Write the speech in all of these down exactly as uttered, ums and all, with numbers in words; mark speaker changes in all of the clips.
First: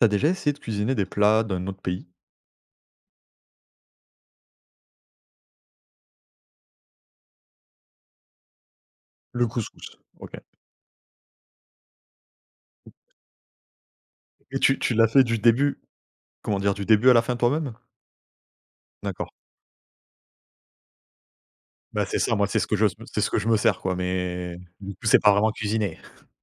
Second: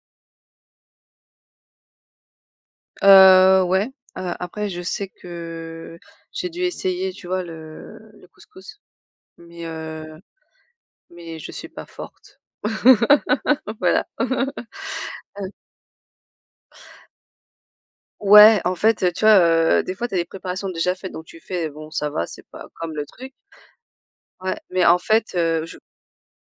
Speaker 1: T'as déjà essayé de cuisiner des plats d'un autre pays?
Speaker 2: Heu, ouais, heu, après je sais que j'ai dû essayer, tu vois, le le couscous,
Speaker 1: Le
Speaker 2: mais
Speaker 1: couscous.
Speaker 2: heu,
Speaker 1: OK.
Speaker 2: mais je suis pas forte. Voilà.
Speaker 1: Et tu tu l'as fait du début comment dire? Du début à la fin toi-même?
Speaker 2: Ouais, en fait, heu, tu
Speaker 1: D'accord.
Speaker 2: vois, heu, des fois tu as des préparations déjà faites, donc tu fais bon
Speaker 1: Bah,
Speaker 2: ça
Speaker 1: c'est
Speaker 2: va,
Speaker 1: ça,
Speaker 2: c'est
Speaker 1: moi, c'est
Speaker 2: pas
Speaker 1: ce que je
Speaker 2: comme le
Speaker 1: c'est ce
Speaker 2: truc.
Speaker 1: que je me sers, quoi,
Speaker 2: Ouais,
Speaker 1: mais
Speaker 2: mais
Speaker 1: du
Speaker 2: en
Speaker 1: coup, c'est pas
Speaker 2: fait,
Speaker 1: vraiment
Speaker 2: heu, je
Speaker 1: cuisiner.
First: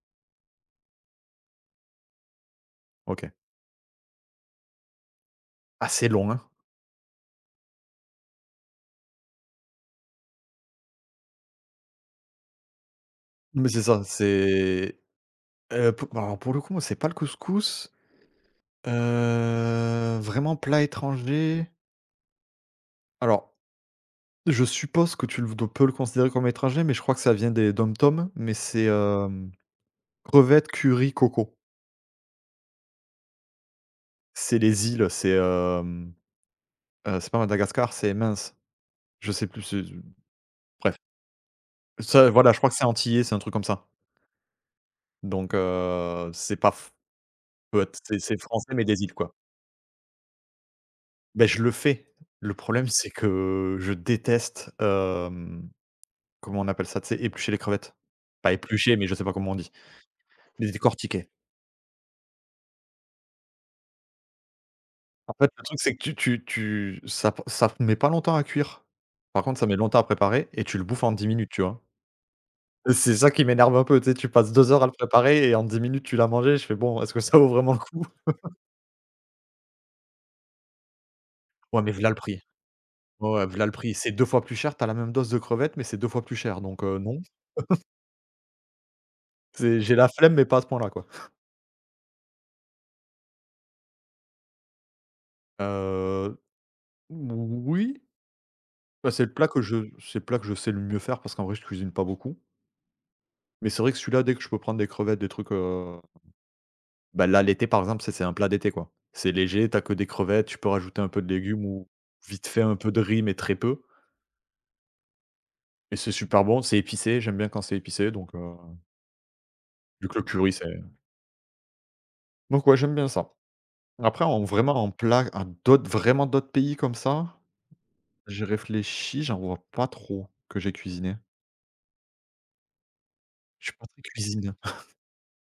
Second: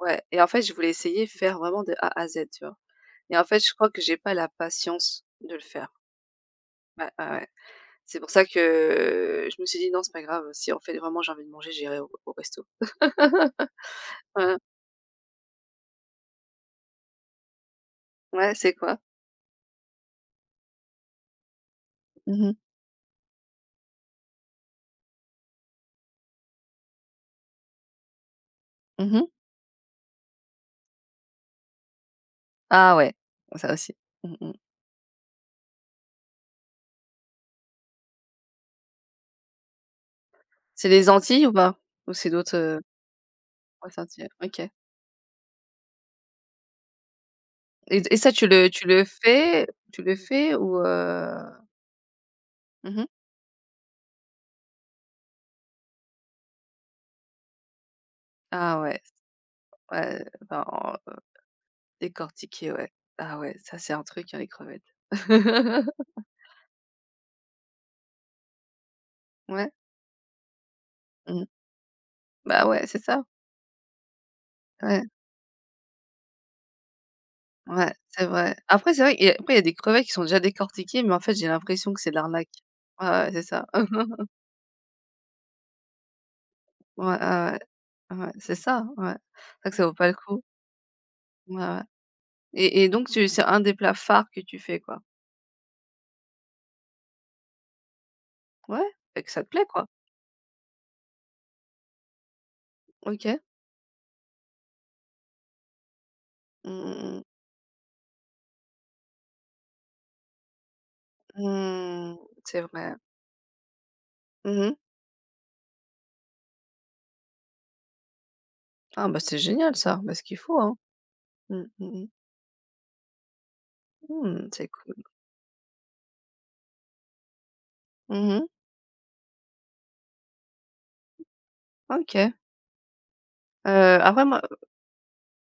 Speaker 2: ouais et en fait je voulais essayer faire vraiment de A à Z, tu vois?
Speaker 1: OK.
Speaker 2: Et en fait je crois que j'ai pas la patience de le faire.
Speaker 1: Assez long, hein?
Speaker 2: Ouais, ouais, ouais. C'est pour ça que je me suis dit: «Non, c'est pas grave, si en fait vraiment j'ai envie de manger, j'irai au au resto».
Speaker 1: Mais c'est ça,
Speaker 2: Voilà.
Speaker 1: c'est, heu, pou alors, pour le coup, moi, c'est pas le couscous.
Speaker 2: Ouais, c'est quoi?
Speaker 1: Heu, vraiment plat étranger,
Speaker 2: Mmh mh.
Speaker 1: alors, je suppose que tu le peux le considérer comme étranger, mais je crois que ça vient des DOM-TOM, mais c'est,
Speaker 2: Mmh.
Speaker 1: hem, crevettes, curry, coco.
Speaker 2: Ah ouais, ça aussi. Mmh mh.
Speaker 1: C'est les îles, c'est, euh, Heu, c'est pas Madagascar, c'est mince, je sais plus, c'est
Speaker 2: C'est
Speaker 1: bref.
Speaker 2: les Antilles ou pas? Ou c'est
Speaker 1: Ça, voilà,
Speaker 2: d'autres,
Speaker 1: je crois que
Speaker 2: heu,
Speaker 1: c'est antillais, c'est un truc comme ça.
Speaker 2: ouais c'est Antilles, OK.
Speaker 1: Donc heu, c'est pas f peut-être
Speaker 2: Et et
Speaker 1: c'est
Speaker 2: ça
Speaker 1: c'est
Speaker 2: tu le
Speaker 1: français, mais
Speaker 2: tu
Speaker 1: des
Speaker 2: le
Speaker 1: îles, quoi.
Speaker 2: fais tu le fais ou
Speaker 1: Beh,
Speaker 2: heu?
Speaker 1: je le fais. Le problème,
Speaker 2: Mmh.
Speaker 1: c'est que je déteste, hem, comment on appelle ça? Tu sais, éplucher les crevettes? Pas
Speaker 2: Ah
Speaker 1: éplucher,
Speaker 2: ouais,
Speaker 1: mais je sais pas comment on dit.
Speaker 2: ouais, enfin
Speaker 1: Les
Speaker 2: en
Speaker 1: décortiquer.
Speaker 2: décortiquer, ouais. Ah ouais, ça c'est un truc, hein, les crevettes.
Speaker 1: En fait, le truc, c'est que tu tu tu ça p ça met pas longtemps à cuire. Par contre, ça
Speaker 2: Ouais.
Speaker 1: met longtemps à préparer et tu le bouffes en dix
Speaker 2: Mmh.
Speaker 1: minutes, tu vois?
Speaker 2: Bah ouais, c'est
Speaker 1: C'est
Speaker 2: ça.
Speaker 1: ça qui m'énerve un peu, tu sais, tu passes deux heures à le
Speaker 2: Ouais,
Speaker 1: préparer et en dix minutes tu l'as mangé, je fais: «Bon, est-ce que ça vaut vraiment le
Speaker 2: ouais,
Speaker 1: coup?»
Speaker 2: c'est vrai. Après c'est vrai et après il y a des crevettes qui sont déjà décortiquées, mais en fait, j'ai
Speaker 1: Ouais, mais
Speaker 2: l'impression que
Speaker 1: v'là
Speaker 2: c'est
Speaker 1: le
Speaker 2: de
Speaker 1: prix.
Speaker 2: l'arnaque. Ouais,
Speaker 1: Ouais,
Speaker 2: ouais, c'est
Speaker 1: ouais, v'là
Speaker 2: ça.
Speaker 1: le prix. C'est deux fois plus cher, t'as la même dose de crevettes, mais c'est deux fois plus cher, donc heu,
Speaker 2: Ouais,
Speaker 1: non.
Speaker 2: ouais, ouais, ouais, c'est ça, hein, ouais. C'est vrai que
Speaker 1: C'est
Speaker 2: ça vaut
Speaker 1: j'ai
Speaker 2: pas
Speaker 1: la
Speaker 2: le
Speaker 1: flemme,
Speaker 2: coup.
Speaker 1: mais pas à ce point-là, quoi.
Speaker 2: Ouais, ouais et et donc tu c'est un des plats phares que tu fais, quoi?
Speaker 1: Heu, oui,
Speaker 2: Ouais,
Speaker 1: bah,
Speaker 2: et
Speaker 1: c'est
Speaker 2: que
Speaker 1: le
Speaker 2: ça
Speaker 1: plat
Speaker 2: te
Speaker 1: que
Speaker 2: plaît,
Speaker 1: je
Speaker 2: quoi.
Speaker 1: c'est le plat que je sais le mieux faire parce qu'en vrai je cuisine pas beaucoup.
Speaker 2: OK.
Speaker 1: Mais c'est vrai que celui-là, dès que je peux prendre des crevettes, des trucs, heu,
Speaker 2: Mmh mh,
Speaker 1: bah, là, l'été, par exemple, c'est c'est un plat d'été, quoi. C'est léger, t'as que des crevettes, tu peux rajouter un peu de légumes ou
Speaker 2: mmh. Mmh,
Speaker 1: vite
Speaker 2: c'est
Speaker 1: fait un peu
Speaker 2: vrai.
Speaker 1: de riz, mais très peu.
Speaker 2: Mmh.
Speaker 1: Et c'est super bon, c'est épicé, j'aime bien quand c'est épicé, donc heu,
Speaker 2: Ah bah, c'est génial ça,
Speaker 1: vu
Speaker 2: bah,
Speaker 1: que
Speaker 2: ce
Speaker 1: le
Speaker 2: qu'il
Speaker 1: curry,
Speaker 2: faut,
Speaker 1: c'est
Speaker 2: hein. Mmh, mmh mh.
Speaker 1: donc ouais, j'aime bien ça. Après en
Speaker 2: Mmh, c'est
Speaker 1: vraiment en
Speaker 2: cool.
Speaker 1: plat à d'autres vraiment d'autres pays comme ça, j'ai
Speaker 2: Mmh.
Speaker 1: réfléchi, j'en vois pas trop que j'ai cuisiné.
Speaker 2: OK.
Speaker 1: Je suis pas
Speaker 2: Heu,
Speaker 1: très
Speaker 2: Après moi,
Speaker 1: cuisine.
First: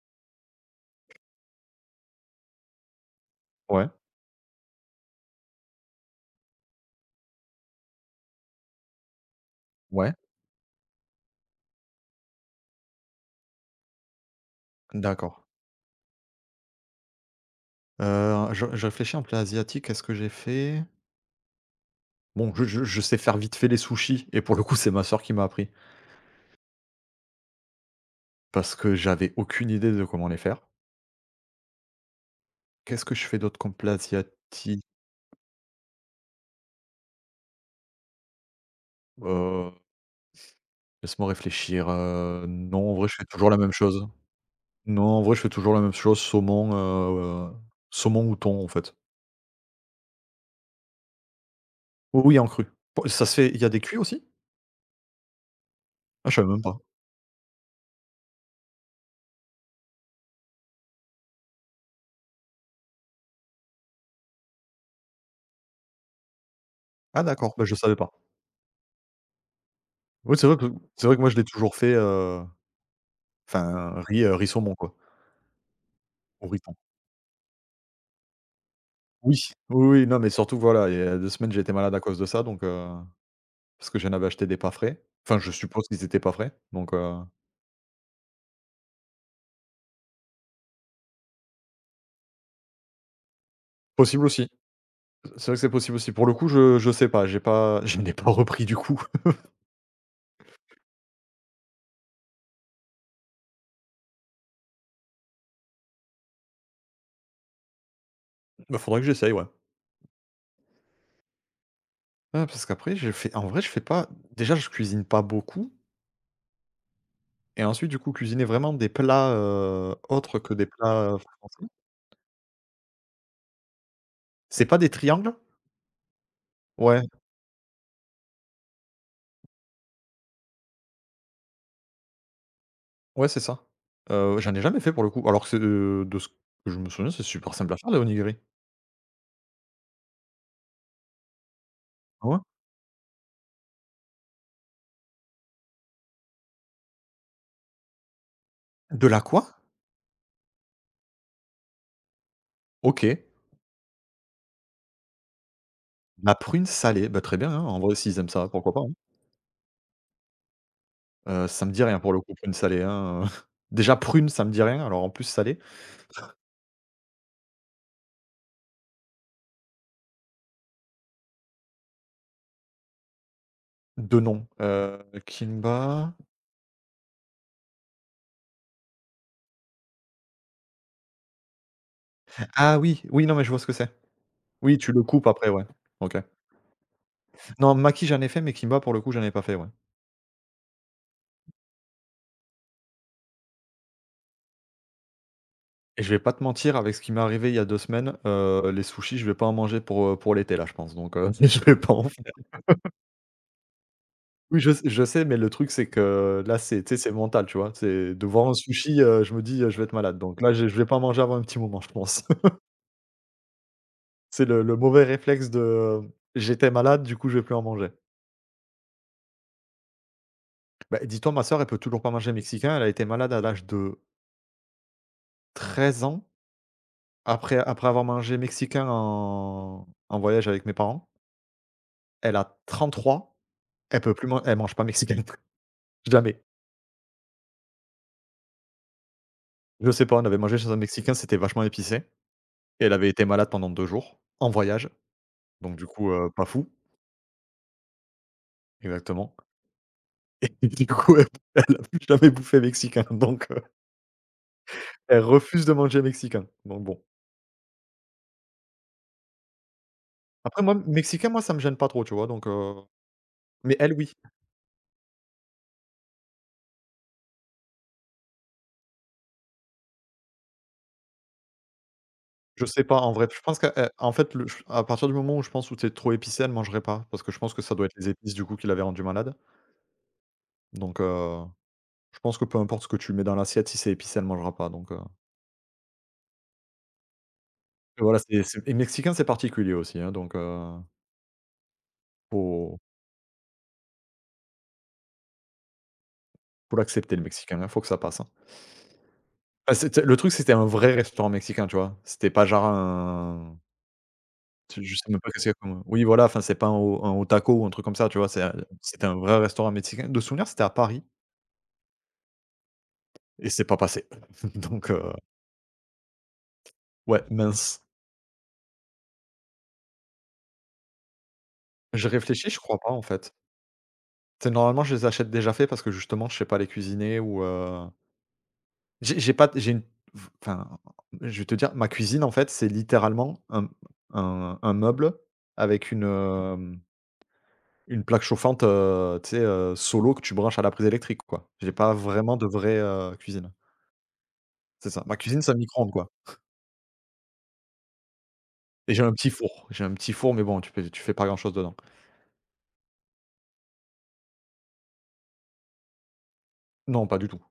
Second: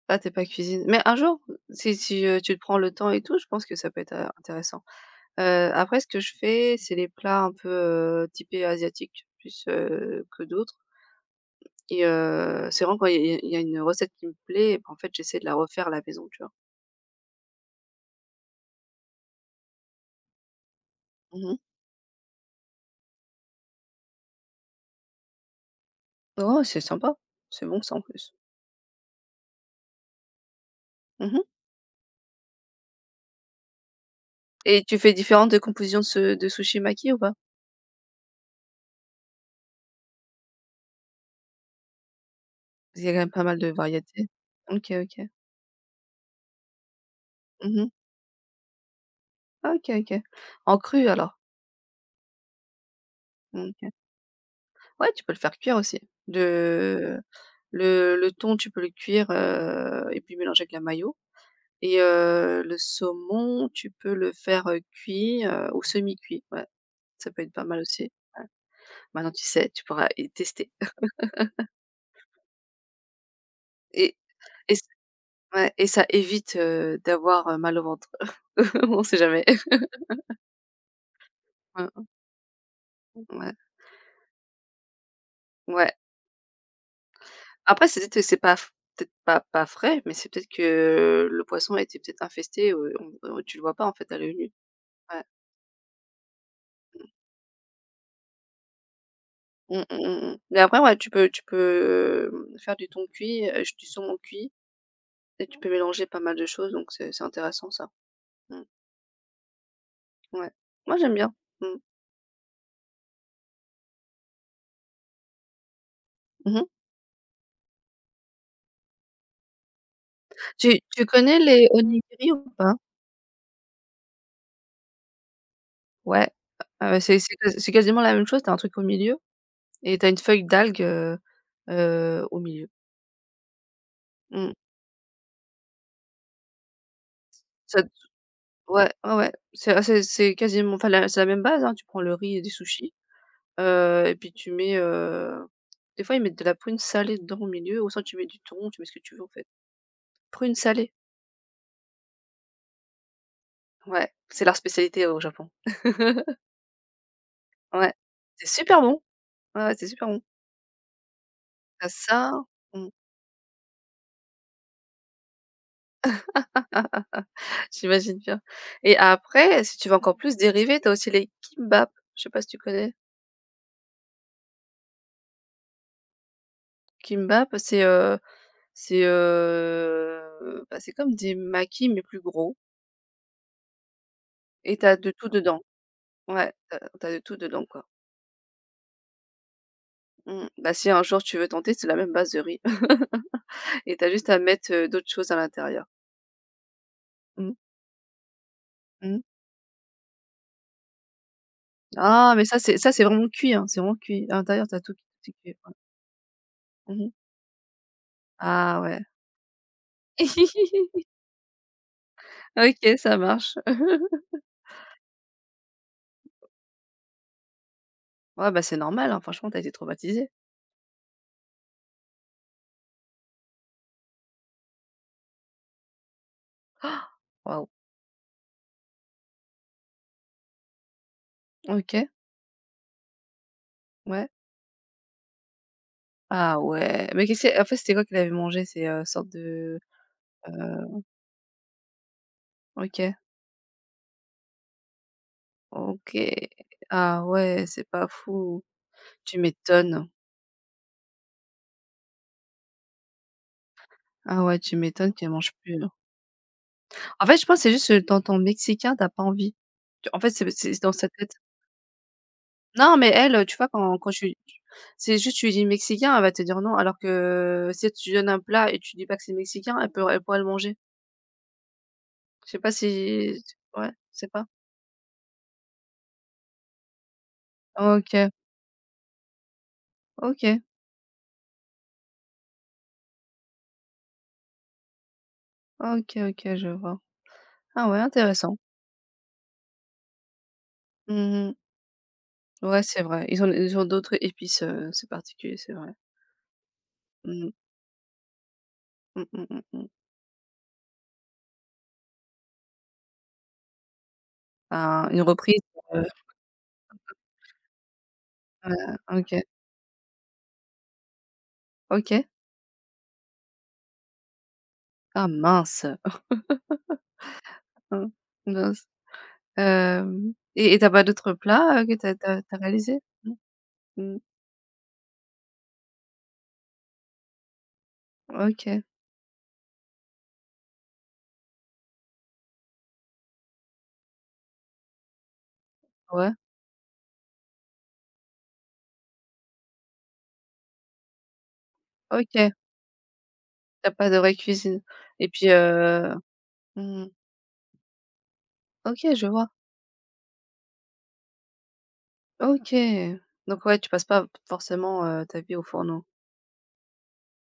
Speaker 2: ah, tu pas cuisine mais un jour, si si, heu, tu te prends le temps et tout, je pense que ça
Speaker 1: Ouais,
Speaker 2: peut être, heu, intéressant. Heu, après ce que je fais, c'est les plats un peu, heu, typés asiatiques plus,
Speaker 1: ouais,
Speaker 2: heu, que d'autres. Et heu, c'est vraiment quand il y a il y a une recette qui me plaît, en fait, j'essaie
Speaker 1: d'accord.
Speaker 2: de la refaire à la maison, tu vois?
Speaker 1: Heu, je je réfléchis en plat asiatique, qu'est-ce que j'ai fait?
Speaker 2: Mmh.
Speaker 1: Bon, je je je sais faire vite fait les sushis et pour le coup, c'est ma sœur qui m'a appris
Speaker 2: Oh, c'est sympa. C'est bon ça, en plus.
Speaker 1: parce que j'avais aucune idée de comment les faire.
Speaker 2: Mmh.
Speaker 1: Qu'est-ce que je fais d'autre comme plat
Speaker 2: Et
Speaker 1: asiatique?
Speaker 2: tu fais différentes compositions de ce de sushi maki ou pas?
Speaker 1: Laisse-moi réfléchir, heu, non, en
Speaker 2: Parce qu'il
Speaker 1: vrai,
Speaker 2: y a
Speaker 1: je
Speaker 2: quand
Speaker 1: fais
Speaker 2: même pas
Speaker 1: toujours la
Speaker 2: mal de
Speaker 1: même chose.
Speaker 2: variétés. OK,
Speaker 1: Non, en
Speaker 2: OK.
Speaker 1: vrai, je fais toujours la même chose, saumon, heu,
Speaker 2: Mmh.
Speaker 1: saumon ou thon, en fait.
Speaker 2: Ah OK, OK. En cru, alors?
Speaker 1: Oui, oui, en cru. Po ça se fait il y
Speaker 2: Mmh,
Speaker 1: a des
Speaker 2: OK.
Speaker 1: cuits aussi?
Speaker 2: Ouais, tu peux le faire cuire aussi.
Speaker 1: Ah, je savais même pas.
Speaker 2: Le le le thon, tu peux le cuire, heu et puis mélanger avec la mayo et heu, le saumon, tu peux le faire, heu, cuit, heu, ou semi-cuit, ouais.
Speaker 1: Ah
Speaker 2: Ça peut être
Speaker 1: d'accord,
Speaker 2: pas
Speaker 1: bah, je
Speaker 2: mal
Speaker 1: savais
Speaker 2: aussi.
Speaker 1: pas.
Speaker 2: Maintenant tu sais, tu pourras et
Speaker 1: Oui, c'est vrai que
Speaker 2: tester
Speaker 1: c'est vrai que moi, je l'ai toujours fait, heu, enfin,
Speaker 2: et
Speaker 1: riz, heu, riz saumon,
Speaker 2: et c
Speaker 1: quoi,
Speaker 2: ouais et ça
Speaker 1: ou
Speaker 2: évite,
Speaker 1: riz thon.
Speaker 2: heu, d'avoir, heu, mal au ventre. On sait
Speaker 1: Oui,
Speaker 2: jamais.
Speaker 1: oui, oui, non, mais surtout, voilà, il y a deux semaines, j'ai été malade à
Speaker 2: Mmh,
Speaker 1: cause de ça, donc heu,
Speaker 2: ouais,
Speaker 1: parce que j'en avais acheté des pas frais. Enfin, je suppose
Speaker 2: ouais.
Speaker 1: qu'ils étaient pas frais, donc heu,
Speaker 2: Après c'est peut-être que c'est pas f peut-être pas pas frais, mais c'est peut-être que le poisson a été peut-être infesté, heu, on on tu le vois pas en fait à
Speaker 1: possible
Speaker 2: l'œil
Speaker 1: aussi.
Speaker 2: nu. Ouais.
Speaker 1: C'est vrai que c'est possible aussi. Pour le coup, je je sais pas, j'ai pas je n'ai pas repris, du coup.
Speaker 2: Mmh mh, mmh mh. Mais après ouais, tu peux tu peux, hem, faire du thon cuit, heu, du saumon cuit et tu peux mélanger pas mal de choses donc c'est c'est intéressant ça. Mmh,
Speaker 1: Bah, faudrait que j'essaye, ouais.
Speaker 2: ouais. Moi j'aime bien. Mmh.
Speaker 1: Ouais, parce qu'après, j'ai fait en vrai, je fais pas déjà, je cuisine pas beaucoup
Speaker 2: Mmh.
Speaker 1: et ensuite, du coup, cuisiner vraiment des plats, heu, autres que des
Speaker 2: Tu tu
Speaker 1: plats, heu,
Speaker 2: connais
Speaker 1: français.
Speaker 2: les onigiri ou pas?
Speaker 1: C'est pas des triangles?
Speaker 2: Ouais, heu,
Speaker 1: Ouais,
Speaker 2: c'est c'est q c'est quasiment la même chose, tu as un truc au milieu et tu as une feuille d'algue, heu, heu, au milieu.
Speaker 1: ouais, c'est ça. Heu,
Speaker 2: Mmh.
Speaker 1: j'en ai jamais fait pour le coup, alors que c'est de de ce que je me souviens, c'est super simple à
Speaker 2: Ça d
Speaker 1: faire, les onigiri.
Speaker 2: Ouais, ouais, ouais, c'est ah c'est c'est quasiment enfin la c'est la même base, hein. Tu prends le
Speaker 1: Ah
Speaker 2: riz
Speaker 1: ouais?
Speaker 2: et des sushis, heu et puis tu mets, heu, des fois ils mettent de la prune salée dedans au milieu ou soit tu mets du thon, tu mets ce que
Speaker 1: De
Speaker 2: tu
Speaker 1: la
Speaker 2: veux en fait.
Speaker 1: quoi?
Speaker 2: Prune salée,
Speaker 1: OK.
Speaker 2: ouais, c'est leur spécialité au Japon.
Speaker 1: La prune salée, bah, très bien, hein, en
Speaker 2: Ouais,
Speaker 1: vrai, s'ils aiment
Speaker 2: c'est
Speaker 1: ça, pourquoi pas,
Speaker 2: super
Speaker 1: hein?
Speaker 2: bon, ouais, ouais, c'est super bon.
Speaker 1: Heu, ça me dit
Speaker 2: Tu as
Speaker 1: rien pour le
Speaker 2: ça,
Speaker 1: coup, prune salée,
Speaker 2: mmh.
Speaker 1: hein, déjà prune, ça me dit rien, alors en plus salée.
Speaker 2: J'imagine bien et après, si tu veux encore plus dériver, tu as aussi les kimbap. Je sais pas si tu connais?
Speaker 1: De nom, heu, Kimba
Speaker 2: Kimbap, c'est, heu c'est, heu, bah, c'est comme des makis mais plus gros
Speaker 1: ah oui, oui, non, mais je vois ce que c'est.
Speaker 2: et
Speaker 1: Oui, tu
Speaker 2: t'as
Speaker 1: le
Speaker 2: de
Speaker 1: coupes
Speaker 2: tout
Speaker 1: après,
Speaker 2: dedans.
Speaker 1: ouais. OK.
Speaker 2: Ouais, t'as as de tout dedans,
Speaker 1: Non,
Speaker 2: quoi.
Speaker 1: Maki, j'en ai fait, mais Kimba, pour le coup, j'en ai pas fait, ouais.
Speaker 2: Mmh. Bah, si un jour tu veux tenter, c'est la même base de riz et t'as juste à mettre, heu, d'autres choses à l'intérieur.
Speaker 1: Et je vais pas te mentir, avec ce qui m'est arrivé
Speaker 2: Mmh.
Speaker 1: il y a deux semaines, heu, les sushis,
Speaker 2: Mmh.
Speaker 1: je vais pas en manger pour, heu, pour l'été là, je pense, donc heu, je vais pas en faire.
Speaker 2: Ah, mais ça, c'est ça, c'est vraiment cuit, hein, c'est vraiment cuit. À
Speaker 1: Oui,
Speaker 2: l'intérieur,
Speaker 1: je
Speaker 2: t'as
Speaker 1: sais
Speaker 2: tout
Speaker 1: je sais,
Speaker 2: qui est
Speaker 1: mais le
Speaker 2: cuit,
Speaker 1: truc, c'est que là, c'est tu
Speaker 2: ouais.
Speaker 1: sais,
Speaker 2: Mmh.
Speaker 1: c'est mental, tu vois? C'est de voir un
Speaker 2: Ah ouais.
Speaker 1: sushi, heu, je me dis, heu: «Je vais être malade», donc là, je je vais pas en manger avant un petit moment, je pense.
Speaker 2: OK, ça marche.
Speaker 1: C'est le le mauvais réflexe de: euh, «J'étais malade, du coup, je vais plus en manger».
Speaker 2: Ouais, bah, c'est normal, hein, franchement, t'as été traumatisé.
Speaker 1: Bah, dis-toi, ma sœur, elle peut toujours pas manger mexicain, elle a été malade à l'âge de treize ans. Après
Speaker 2: Waouh!
Speaker 1: après avoir mangé mexicain en en voyage avec mes parents,
Speaker 2: OK,
Speaker 1: elle a trente trois. Elle peut plus
Speaker 2: ouais.
Speaker 1: man elle mange pas mexicain. Jamais.
Speaker 2: Ah ouais, mais qu'est-ce que en fait, c'était quoi qu'il avait mangé? C'est, heu, sorte de,
Speaker 1: Je sais pas, on avait mangé chez un
Speaker 2: heu,
Speaker 1: mexicain, c'était vachement épicé et elle avait
Speaker 2: OK,
Speaker 1: été malade pendant deux jours, en voyage, donc du coup,
Speaker 2: OK.
Speaker 1: heu, pas fou.
Speaker 2: Ah ouais, c'est pas fou.
Speaker 1: Exactement
Speaker 2: Tu m'étonnes.
Speaker 1: et du coup, elle elle a plus jamais bouffé mexicain, donc heu,
Speaker 2: Ah ouais, tu m'étonnes
Speaker 1: elle
Speaker 2: qu'elle mange
Speaker 1: refuse de
Speaker 2: plus, hein.
Speaker 1: manger mexicain, donc bon.
Speaker 2: En fait, je pense que c'est juste, heu, dans ton mexicain, t'as pas envie. Tu En fait, c'est
Speaker 1: Après moi,
Speaker 2: c'est dans sa
Speaker 1: mexicain,
Speaker 2: tête.
Speaker 1: moi, ça me gêne pas trop, tu vois? Donc heu,
Speaker 2: Non, mais elle, tu vois
Speaker 1: mais elle,
Speaker 2: quand quand
Speaker 1: oui.
Speaker 2: tu c'est juste tu lui dis: «Mexicain», elle va te dire non, alors que si tu lui donnes un plat et tu dis pas que c'est mexicain, elle peut elle pourrait le manger. Je sais
Speaker 1: Je
Speaker 2: pas
Speaker 1: sais
Speaker 2: si
Speaker 1: pas en vrai, je pense
Speaker 2: Ouais,
Speaker 1: qu'en
Speaker 2: je sais
Speaker 1: fait,
Speaker 2: pas.
Speaker 1: le ch à partir du moment où je pense où c'est trop épicé, elle mangerait pas parce que je pense que ça doit être les
Speaker 2: OK,
Speaker 1: épices du coup qui l'avaient rendue malade,
Speaker 2: OK,
Speaker 1: donc heu, je pense que peu importe ce que tu mets dans l'assiette, si c'est épicé, elle mangera pas donc heu,
Speaker 2: OK, OK, je vois. Ah ouais,
Speaker 1: voilà, c'est
Speaker 2: intéressant.
Speaker 1: c'est et mexicain, c'est particulier aussi, hein, donc heu,
Speaker 2: Mmh.
Speaker 1: faut
Speaker 2: Ouais, c'est vrai. Ils ont ils ont d'autres épices, heu, c'est particulier, c'est vrai.
Speaker 1: faut l'accepter le
Speaker 2: Mmh.
Speaker 1: mexicain, hein, faut que ça passe, hein.
Speaker 2: Mmh, mmh, mmh,
Speaker 1: Bah,
Speaker 2: mmh.
Speaker 1: c'était le truc, c'était un vrai restaurant mexicain, tu vois? C'était pas genre un tu je
Speaker 2: Ah,
Speaker 1: sais même
Speaker 2: une
Speaker 1: pas qu'est-ce qu'il y
Speaker 2: reprise,
Speaker 1: comme
Speaker 2: heu,
Speaker 1: oui, voilà, enfin, c'est pas un o un au taco ou un truc comme ça, tu vois? C'est
Speaker 2: heu,
Speaker 1: c'était un vrai
Speaker 2: OK.
Speaker 1: restaurant mexicain. De souvenir, c'était à Paris
Speaker 2: OK.
Speaker 1: et c'est pas passé donc
Speaker 2: Ah mince!
Speaker 1: ouais, mince.
Speaker 2: Ah, mince. Hem et et tu pas d'autres plats, heu, que
Speaker 1: Je
Speaker 2: t'as t'as
Speaker 1: réfléchis,
Speaker 2: tu
Speaker 1: je crois pas
Speaker 2: as
Speaker 1: en fait.
Speaker 2: non? Mmh.
Speaker 1: C'est normalement, je les achète déjà faits parce que justement, je sais pas les cuisiner ou, heu,
Speaker 2: OK.
Speaker 1: j'ai j'ai pas j'ai une enfin, je vais te dire, ma cuisine en fait, c'est littéralement un un un meuble avec une,
Speaker 2: Ouais.
Speaker 1: hem, une plaque chauffante, heu, tu sais, heu, solo que tu branches à la prise électrique quoi. J'ai pas vraiment de
Speaker 2: OK.
Speaker 1: vraie, heu, cuisine.
Speaker 2: T'as pas de vraie cuisine
Speaker 1: C'est ça. Ma
Speaker 2: et
Speaker 1: cuisine,
Speaker 2: puis,
Speaker 1: c'est un micro-ondes quoi
Speaker 2: heu mmh.
Speaker 1: et j'ai un
Speaker 2: OK, je
Speaker 1: petit
Speaker 2: vois.
Speaker 1: four. J'ai un petit four mais bon, tu fais tu fais pas grand chose dedans.
Speaker 2: OK. Donc ouais, tu passes pas forcément, heu, ta vie au fourneau.
Speaker 1: Non, pas du tout.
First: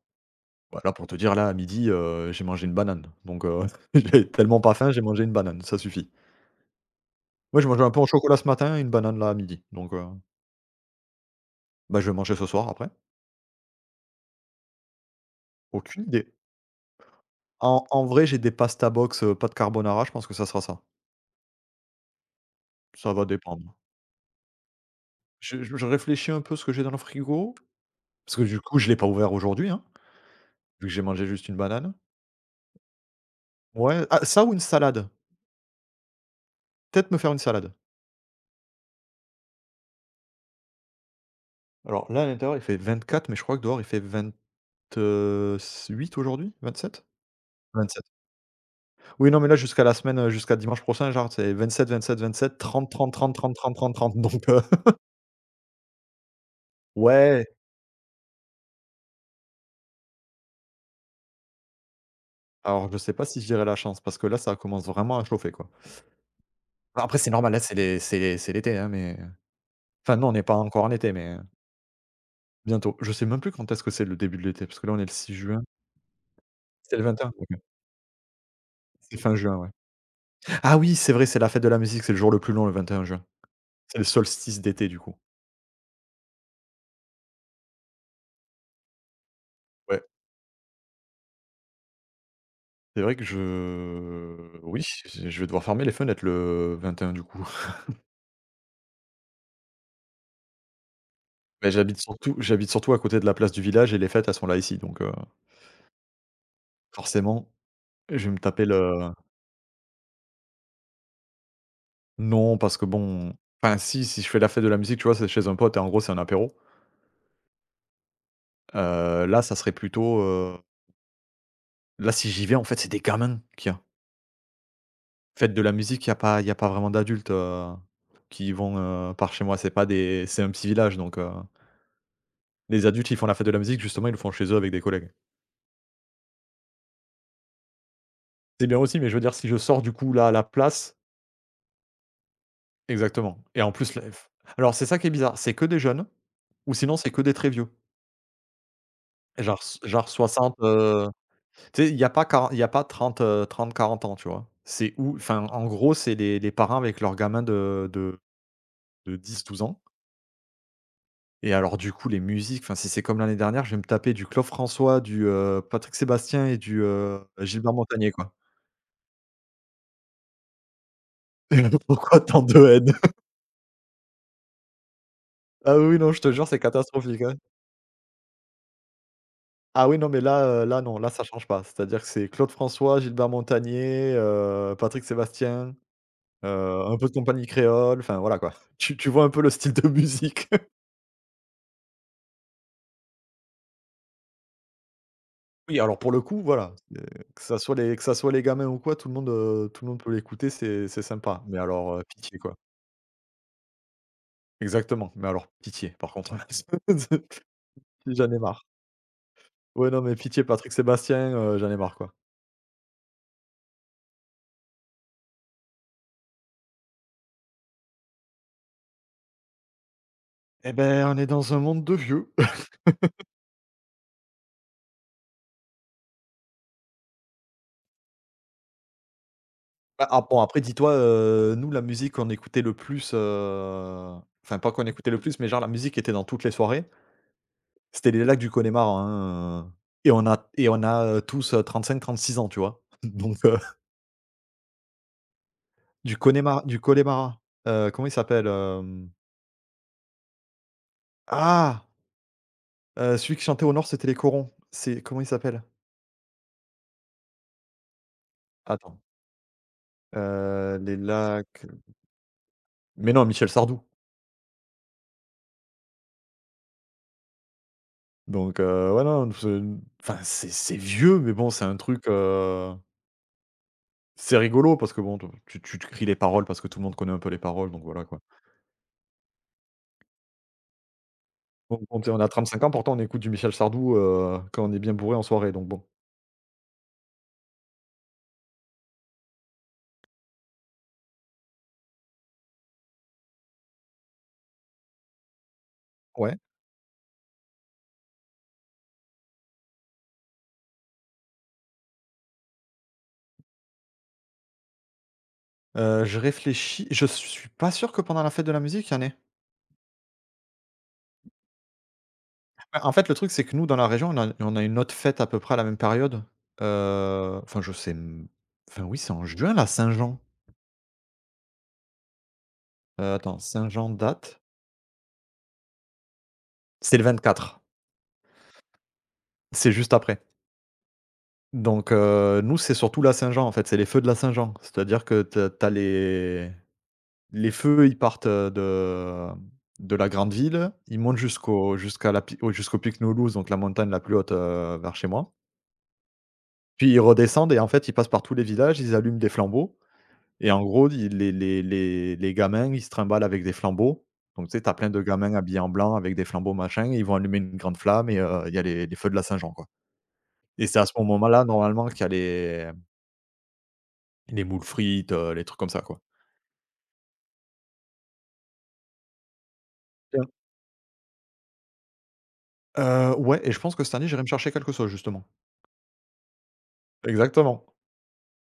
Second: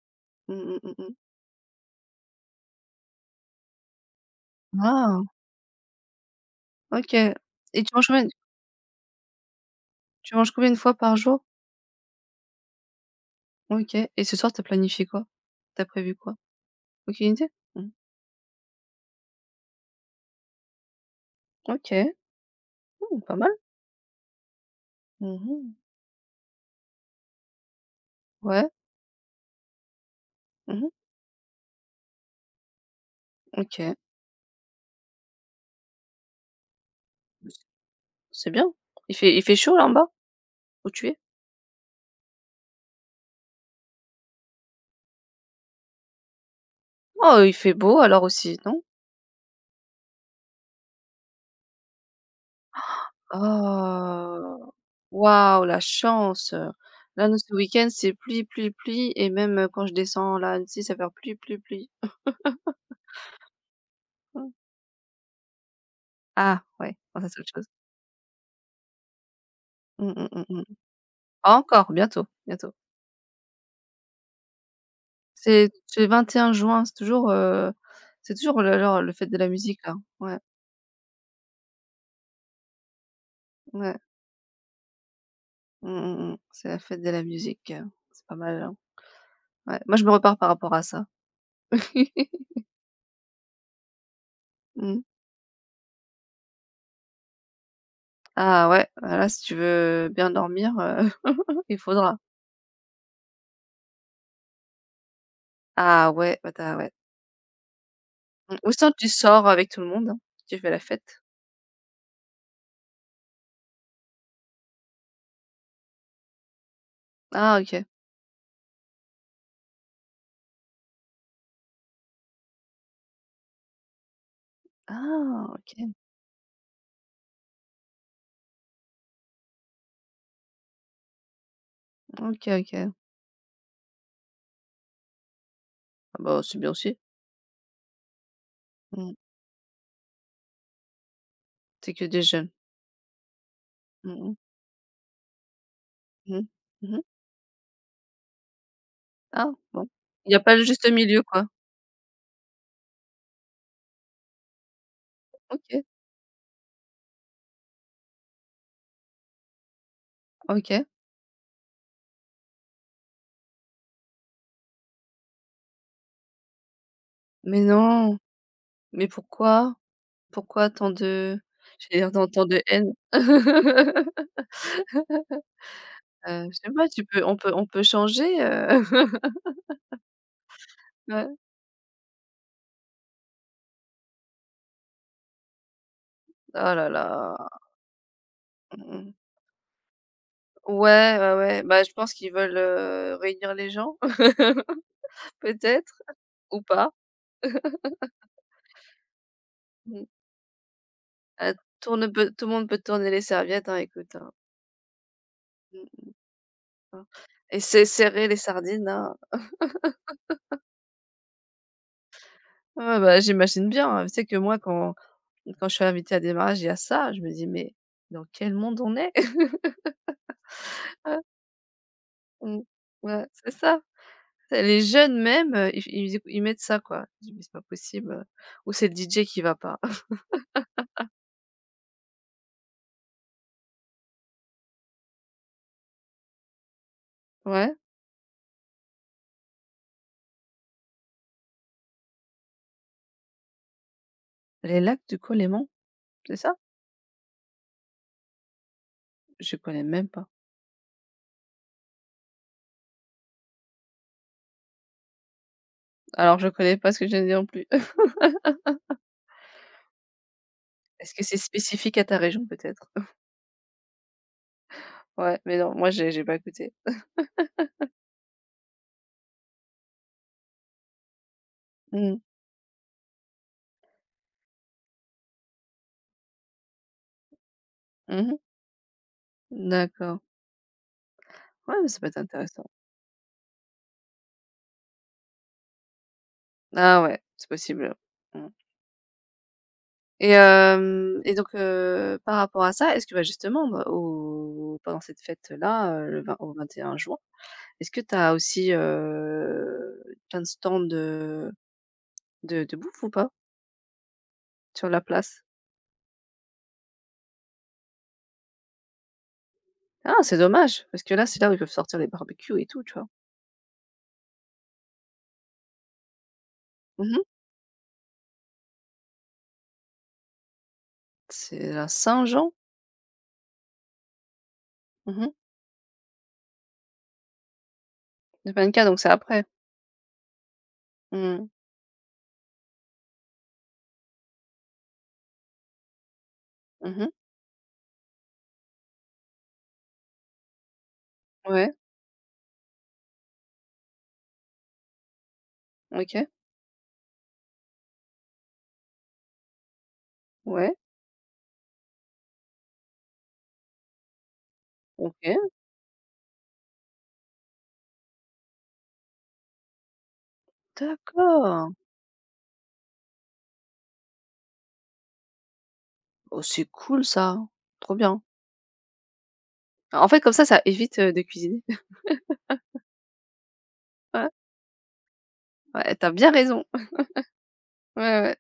Speaker 2: Mmh, mmh,
Speaker 1: Bah, là,
Speaker 2: mmh,
Speaker 1: pour
Speaker 2: mmh.
Speaker 1: te dire, là, à midi, heu, j'ai mangé une banane, donc heu, j'avais tellement pas faim, j'ai
Speaker 2: Ah!
Speaker 1: mangé une banane, ça suffit.
Speaker 2: OK,
Speaker 1: Moi, j'ai
Speaker 2: et
Speaker 1: mangé un
Speaker 2: tu
Speaker 1: peu au
Speaker 2: manges
Speaker 1: chocolat ce matin et une banane, là, à midi, donc heu,
Speaker 2: tu manges combien de fois par jour?
Speaker 1: bah, je vais manger ce soir, après.
Speaker 2: OK, et ce soir, t'as planifié quoi? T'as
Speaker 1: Aucune
Speaker 2: prévu
Speaker 1: idée.
Speaker 2: quoi? Aucune idée?
Speaker 1: En
Speaker 2: Mmh.
Speaker 1: en vrai, j'ai des pasta box, euh, pas de carbonara, je pense que ça sera ça.
Speaker 2: OK.
Speaker 1: Ça
Speaker 2: Mmh,
Speaker 1: va
Speaker 2: pas mal.
Speaker 1: dépendre. Je
Speaker 2: Mmh.
Speaker 1: je je réfléchis un peu ce que j'ai dans le frigo, parce que du
Speaker 2: Ouais.
Speaker 1: coup, je l'ai pas ouvert aujourd'hui, hein, vu
Speaker 2: Mmh.
Speaker 1: que j'ai mangé juste une banane.
Speaker 2: OK.
Speaker 1: Ouais, ah, ça ou une salade. Peut-être me faire une
Speaker 2: Bah,
Speaker 1: salade.
Speaker 2: c'est bien. Il fait il fait chaud là en bas, où tu es?
Speaker 1: Alors là, à l'intérieur, il fait vingt-quatre, mais je crois que dehors, il fait vingt-huit aujourd'hui? Vingt-sept.
Speaker 2: Oh, il fait beau alors aussi, non?
Speaker 1: Oui, non, mais là, jusqu'à la semaine, heu, jusqu'à dimanche prochain, genre, c'est vingt-sept vingt-sept-vingt-sept, trente trente-trente trente-trente trente-trente, donc
Speaker 2: Ah!
Speaker 1: heu,
Speaker 2: Waouh, la chance. Là, nous,
Speaker 1: ouais,
Speaker 2: ce week-end, c'est pluie, pluie, pluie et même, heu, quand je descends là, Annecy, ça fait faire pluie, pluie, pluie.
Speaker 1: alors je sais pas si je dirais la chance, parce que là,
Speaker 2: Mmh.
Speaker 1: ça commence vraiment à chauffer, quoi.
Speaker 2: Ah ouais,
Speaker 1: Bah, après,
Speaker 2: bon ça,
Speaker 1: c'est
Speaker 2: c'est autre
Speaker 1: normal, là,
Speaker 2: chose.
Speaker 1: c'est les c'est les c'est l'été, hein, mais
Speaker 2: Mmh
Speaker 1: enfin,
Speaker 2: mh,
Speaker 1: non, on n'est pas
Speaker 2: mmh mh.
Speaker 1: encore en été, mais heu,
Speaker 2: Encore, bientôt, bientôt.
Speaker 1: bientôt. Je sais même plus quand est-ce que c'est le début de l'été, parce que là, on est le six juin.
Speaker 2: C'est c'est vingt et un juin, c'est
Speaker 1: C'est le
Speaker 2: toujours,
Speaker 1: vingt et un? OK.
Speaker 2: heu, c'est toujours le leur le
Speaker 1: C'est
Speaker 2: fête
Speaker 1: fin
Speaker 2: de la
Speaker 1: juin, ouais.
Speaker 2: musique là. Ouais,
Speaker 1: Ah oui, c'est vrai, c'est la fête de la musique, c'est le jour le plus long, le vingt et un juin. C'est
Speaker 2: ouais.
Speaker 1: le solstice d'été, du coup.
Speaker 2: Mmh mh, mmh. C'est la fête de la musique, heu, c'est pas mal, hein. Ouais, moi
Speaker 1: Ouais,
Speaker 2: je me repars par rapport à ça.
Speaker 1: c'est vrai que je oui,
Speaker 2: Mmh.
Speaker 1: je vais devoir fermer les fenêtres le vingt et un du coup.
Speaker 2: Ah ouais, ah là si tu veux bien dormir, heu,
Speaker 1: Mais
Speaker 2: il
Speaker 1: j'habite
Speaker 2: faudra.
Speaker 1: surtout j'habite surtout à côté de la place du village et les fêtes, elles sont là, ici, donc heu,
Speaker 2: Ah ouais, bah, tu as ouais.
Speaker 1: forcément, je vais me
Speaker 2: Mmh
Speaker 1: taper
Speaker 2: ou sinon tu
Speaker 1: le
Speaker 2: sors avec tout le monde, hein, tu fais la fête.
Speaker 1: non, parce que bon enfin si, si je fais la fête de la musique, tu vois, c'est chez un pote et en gros, c'est un apéro.
Speaker 2: Ah OK.
Speaker 1: Heu, là, ça serait plutôt, heu là, si j'y vais, en fait, c'est des gamins qui y a.
Speaker 2: Ah
Speaker 1: Fête de
Speaker 2: OK.
Speaker 1: la musique, il y a pas il y a pas vraiment d'adultes, heu, qui vont, heu, par chez moi. C'est pas des C'est un petit village, donc heu,
Speaker 2: OK,
Speaker 1: les
Speaker 2: OK.
Speaker 1: adultes, ils font la fête de la musique, justement, ils le font chez eux avec des collègues.
Speaker 2: Ah bah, c'est bien aussi.
Speaker 1: C'est bien aussi, mais
Speaker 2: Mmh.
Speaker 1: je veux dire, si je sors, du coup, là, à la place
Speaker 2: C'est que des jeunes.
Speaker 1: exactement et en plus, la
Speaker 2: Mmh mh.
Speaker 1: alors c'est ça qui est bizarre, c'est que des jeunes.
Speaker 2: Mmh.
Speaker 1: Ou
Speaker 2: Mmh
Speaker 1: sinon,
Speaker 2: mh.
Speaker 1: c'est que des très vieux.
Speaker 2: Ah
Speaker 1: Genre s
Speaker 2: bon.
Speaker 1: genre
Speaker 2: Il y a pas
Speaker 1: soixante,
Speaker 2: le juste
Speaker 1: heu,
Speaker 2: milieu quoi.
Speaker 1: tu sais, il y a pas quaren il y a pas trente heu, trente quarante ans, tu vois? C'est où, enfin, en
Speaker 2: OK,
Speaker 1: gros, c'est les les parents avec leurs gamins de de de dix douze ans
Speaker 2: OK.
Speaker 1: et alors, du coup, les musiques, enfin, si c'est comme l'année dernière, je vais me taper du Claude François, du, heu, Patrick Sébastien et du, heu,
Speaker 2: Mais
Speaker 1: Gilbert Montagné,
Speaker 2: non,
Speaker 1: quoi.
Speaker 2: mais pourquoi? Pourquoi tant de J'allais dire
Speaker 1: Pourquoi
Speaker 2: tant
Speaker 1: tant
Speaker 2: tant de
Speaker 1: de
Speaker 2: haine?
Speaker 1: haine? Ah oui, non, je te
Speaker 2: Heu,
Speaker 1: jure,
Speaker 2: je
Speaker 1: c'est
Speaker 2: sais pas, tu
Speaker 1: catastrophique,
Speaker 2: peux
Speaker 1: hein.
Speaker 2: on peut on peut changer, heu,
Speaker 1: Ah oui, non, mais là, heu, là, non, là, ça
Speaker 2: ouais.
Speaker 1: change pas. C'est-à-dire que c'est Claude François, Gilbert Montagné, heu, Patrick Sébastien. Heu,
Speaker 2: Oh là
Speaker 1: un peu de
Speaker 2: là,
Speaker 1: compagnie créole, enfin voilà quoi. Tu tu
Speaker 2: mmh.
Speaker 1: vois un peu le style de musique.
Speaker 2: Ouais, ouais, ouais, bah, je pense qu'ils veulent, heu, réunir les gens,
Speaker 1: Oui,
Speaker 2: peut-être
Speaker 1: alors pour le coup,
Speaker 2: ou
Speaker 1: voilà,
Speaker 2: pas.
Speaker 1: c'est que ça soit les que ça soit les gamins ou quoi, tout le monde, heu, tout le monde
Speaker 2: Mmh.
Speaker 1: peut l'écouter, c'est c'est sympa.
Speaker 2: Heu,
Speaker 1: Mais alors, heu,
Speaker 2: tourne peut
Speaker 1: pitié
Speaker 2: Tout le
Speaker 1: quoi.
Speaker 2: monde peut tourner les serviettes, hein, écoute, hein.
Speaker 1: Exactement, mais alors pitié
Speaker 2: Mmh
Speaker 1: par contre.
Speaker 2: mh. Et se serrer
Speaker 1: J'en
Speaker 2: les
Speaker 1: ai marre.
Speaker 2: sardines, hein.
Speaker 1: Ouais, non mais pitié Patrick Sébastien, heu, j'en ai marre quoi.
Speaker 2: Ouais, bah, j'imagine bien, hein. Tu sais que moi, quand quand je suis invitée à des mariages, il y a ça, je me dis: «Mais dans quel monde on est?»
Speaker 1: Eh ben on est dans un monde de vieux.
Speaker 2: Mmh. Ouais, c'est ça. C'est les jeunes même, heu, ils ils écou ils mettent ça quoi. Je dis: «Mais c'est pas possible, heu» ou c'est le D J qui va pas.
Speaker 1: Bah, ah bon après dis-toi, heu, nous la musique qu'on écoutait le plus, heu, enfin pas qu'on écoutait le plus, mais genre la musique était dans toutes les soirées.
Speaker 2: Ouais,
Speaker 1: C'était les lacs du Connemara, hein, heu et on a et on a, heu, tous, heu, trente-six ans, tu vois? Donc heu,
Speaker 2: les lacs du Coléman,
Speaker 1: du
Speaker 2: c'est ça?
Speaker 1: Connemara du Connemara, heu, comment il s'appelle? Hem,
Speaker 2: Je connais même pas.
Speaker 1: ah! Heu, celui qui chantait au Nord, c'était les Corons. C'est comment il s'appelle?
Speaker 2: Alors je connais pas ce que je viens de dire non plus.
Speaker 1: Attends, heu, les
Speaker 2: Est-ce que c'est
Speaker 1: lacs
Speaker 2: spécifique à ta région peut-être?
Speaker 1: mais non, Michel Sardou.
Speaker 2: Ouais, mais non, moi j'ai j'ai pas goûté.
Speaker 1: Donc heu, ouais, non, ce Enfin, c'est c'est vieux, mais bon, c'est un truc,
Speaker 2: Mmh.
Speaker 1: heu, c'est rigolo parce que bon, tu tu tu cries les paroles parce que tout le monde connaît un peu les paroles, donc voilà, quoi.
Speaker 2: Mmh mh. D'accord. Ouais,
Speaker 1: On
Speaker 2: mais ça
Speaker 1: on
Speaker 2: peut
Speaker 1: t
Speaker 2: être
Speaker 1: on a trente-cinq
Speaker 2: intéressant.
Speaker 1: ans, pourtant on écoute du Michel Sardou, heu, quand on est bien bourré en soirée, donc bon.
Speaker 2: Ah ouais, c'est possible. Mmh et hem et donc, heu, par rapport à ça, est-ce que, bah, justement, bah, au pendant cette fête là, heu, le vingt
Speaker 1: Ouais.
Speaker 2: au vingt et un juin Est-ce que tu as aussi, heu, plein de stands de de de bouffe ou pas sur la place?
Speaker 1: Heu, je réfléchis, je suis pas sûr que pendant la fête de la musique, il y en ait.
Speaker 2: Ah, c'est dommage, parce que là, c'est là où ils peuvent sortir les barbecues et
Speaker 1: Bah,
Speaker 2: tout, tu
Speaker 1: en
Speaker 2: vois?
Speaker 1: fait, le truc, c'est que nous, dans la région, on a on a une autre fête à peu près à la même période.
Speaker 2: Mmh.
Speaker 1: Heu, enfin, je sais m Enfin, oui, c'est en juin, la Saint-Jean.
Speaker 2: C'est la Saint-Jean?
Speaker 1: Heu, attends, Saint-Jean date?
Speaker 2: Mmh mh.
Speaker 1: C'est le vingt-quatre.
Speaker 2: Le vingt-quatre donc c'est après?
Speaker 1: C'est juste après.
Speaker 2: Mmh.
Speaker 1: Donc heu, nous, c'est surtout la Saint-Jean, en fait, c'est les feux de la Saint-Jean. C'est-à-dire que t'as as les
Speaker 2: Mmh.
Speaker 1: les feux, ils partent, heu, de de la grande ville, ils montent
Speaker 2: Ouais,
Speaker 1: jusqu'au jusqu'à la pi au- jusqu'au pic Loulouse, donc la montagne la plus haute, heu, vers chez moi.
Speaker 2: OK.
Speaker 1: Puis ils redescendent et en fait, ils passent par tous les villages, ils allument des flambeaux et en
Speaker 2: Ouais,
Speaker 1: gros, ils les les les les gamins, ils se trimballent avec des flambeaux. Donc tu sais, t'as plein de gamins
Speaker 2: OK.
Speaker 1: habillés en blanc avec des flambeaux, machin et ils vont allumer une grande flamme et heu, il y a les les feux de la Saint-Jean, quoi et c'est à ce moment-là,
Speaker 2: D'accord.
Speaker 1: normalement, qu'il y a les les moules frites, heu, les trucs comme ça, quoi.
Speaker 2: Oh, c'est cool ça. Trop bien. En fait, comme ça, ça évite, heu, de cuisiner.
Speaker 1: Heu, ouais et je pense que cette année, j'irai me
Speaker 2: Ouais,
Speaker 1: chercher quelque chose, justement.
Speaker 2: ouais, tu bien raison.
Speaker 1: Exactement.
Speaker 2: Ouais, ouais.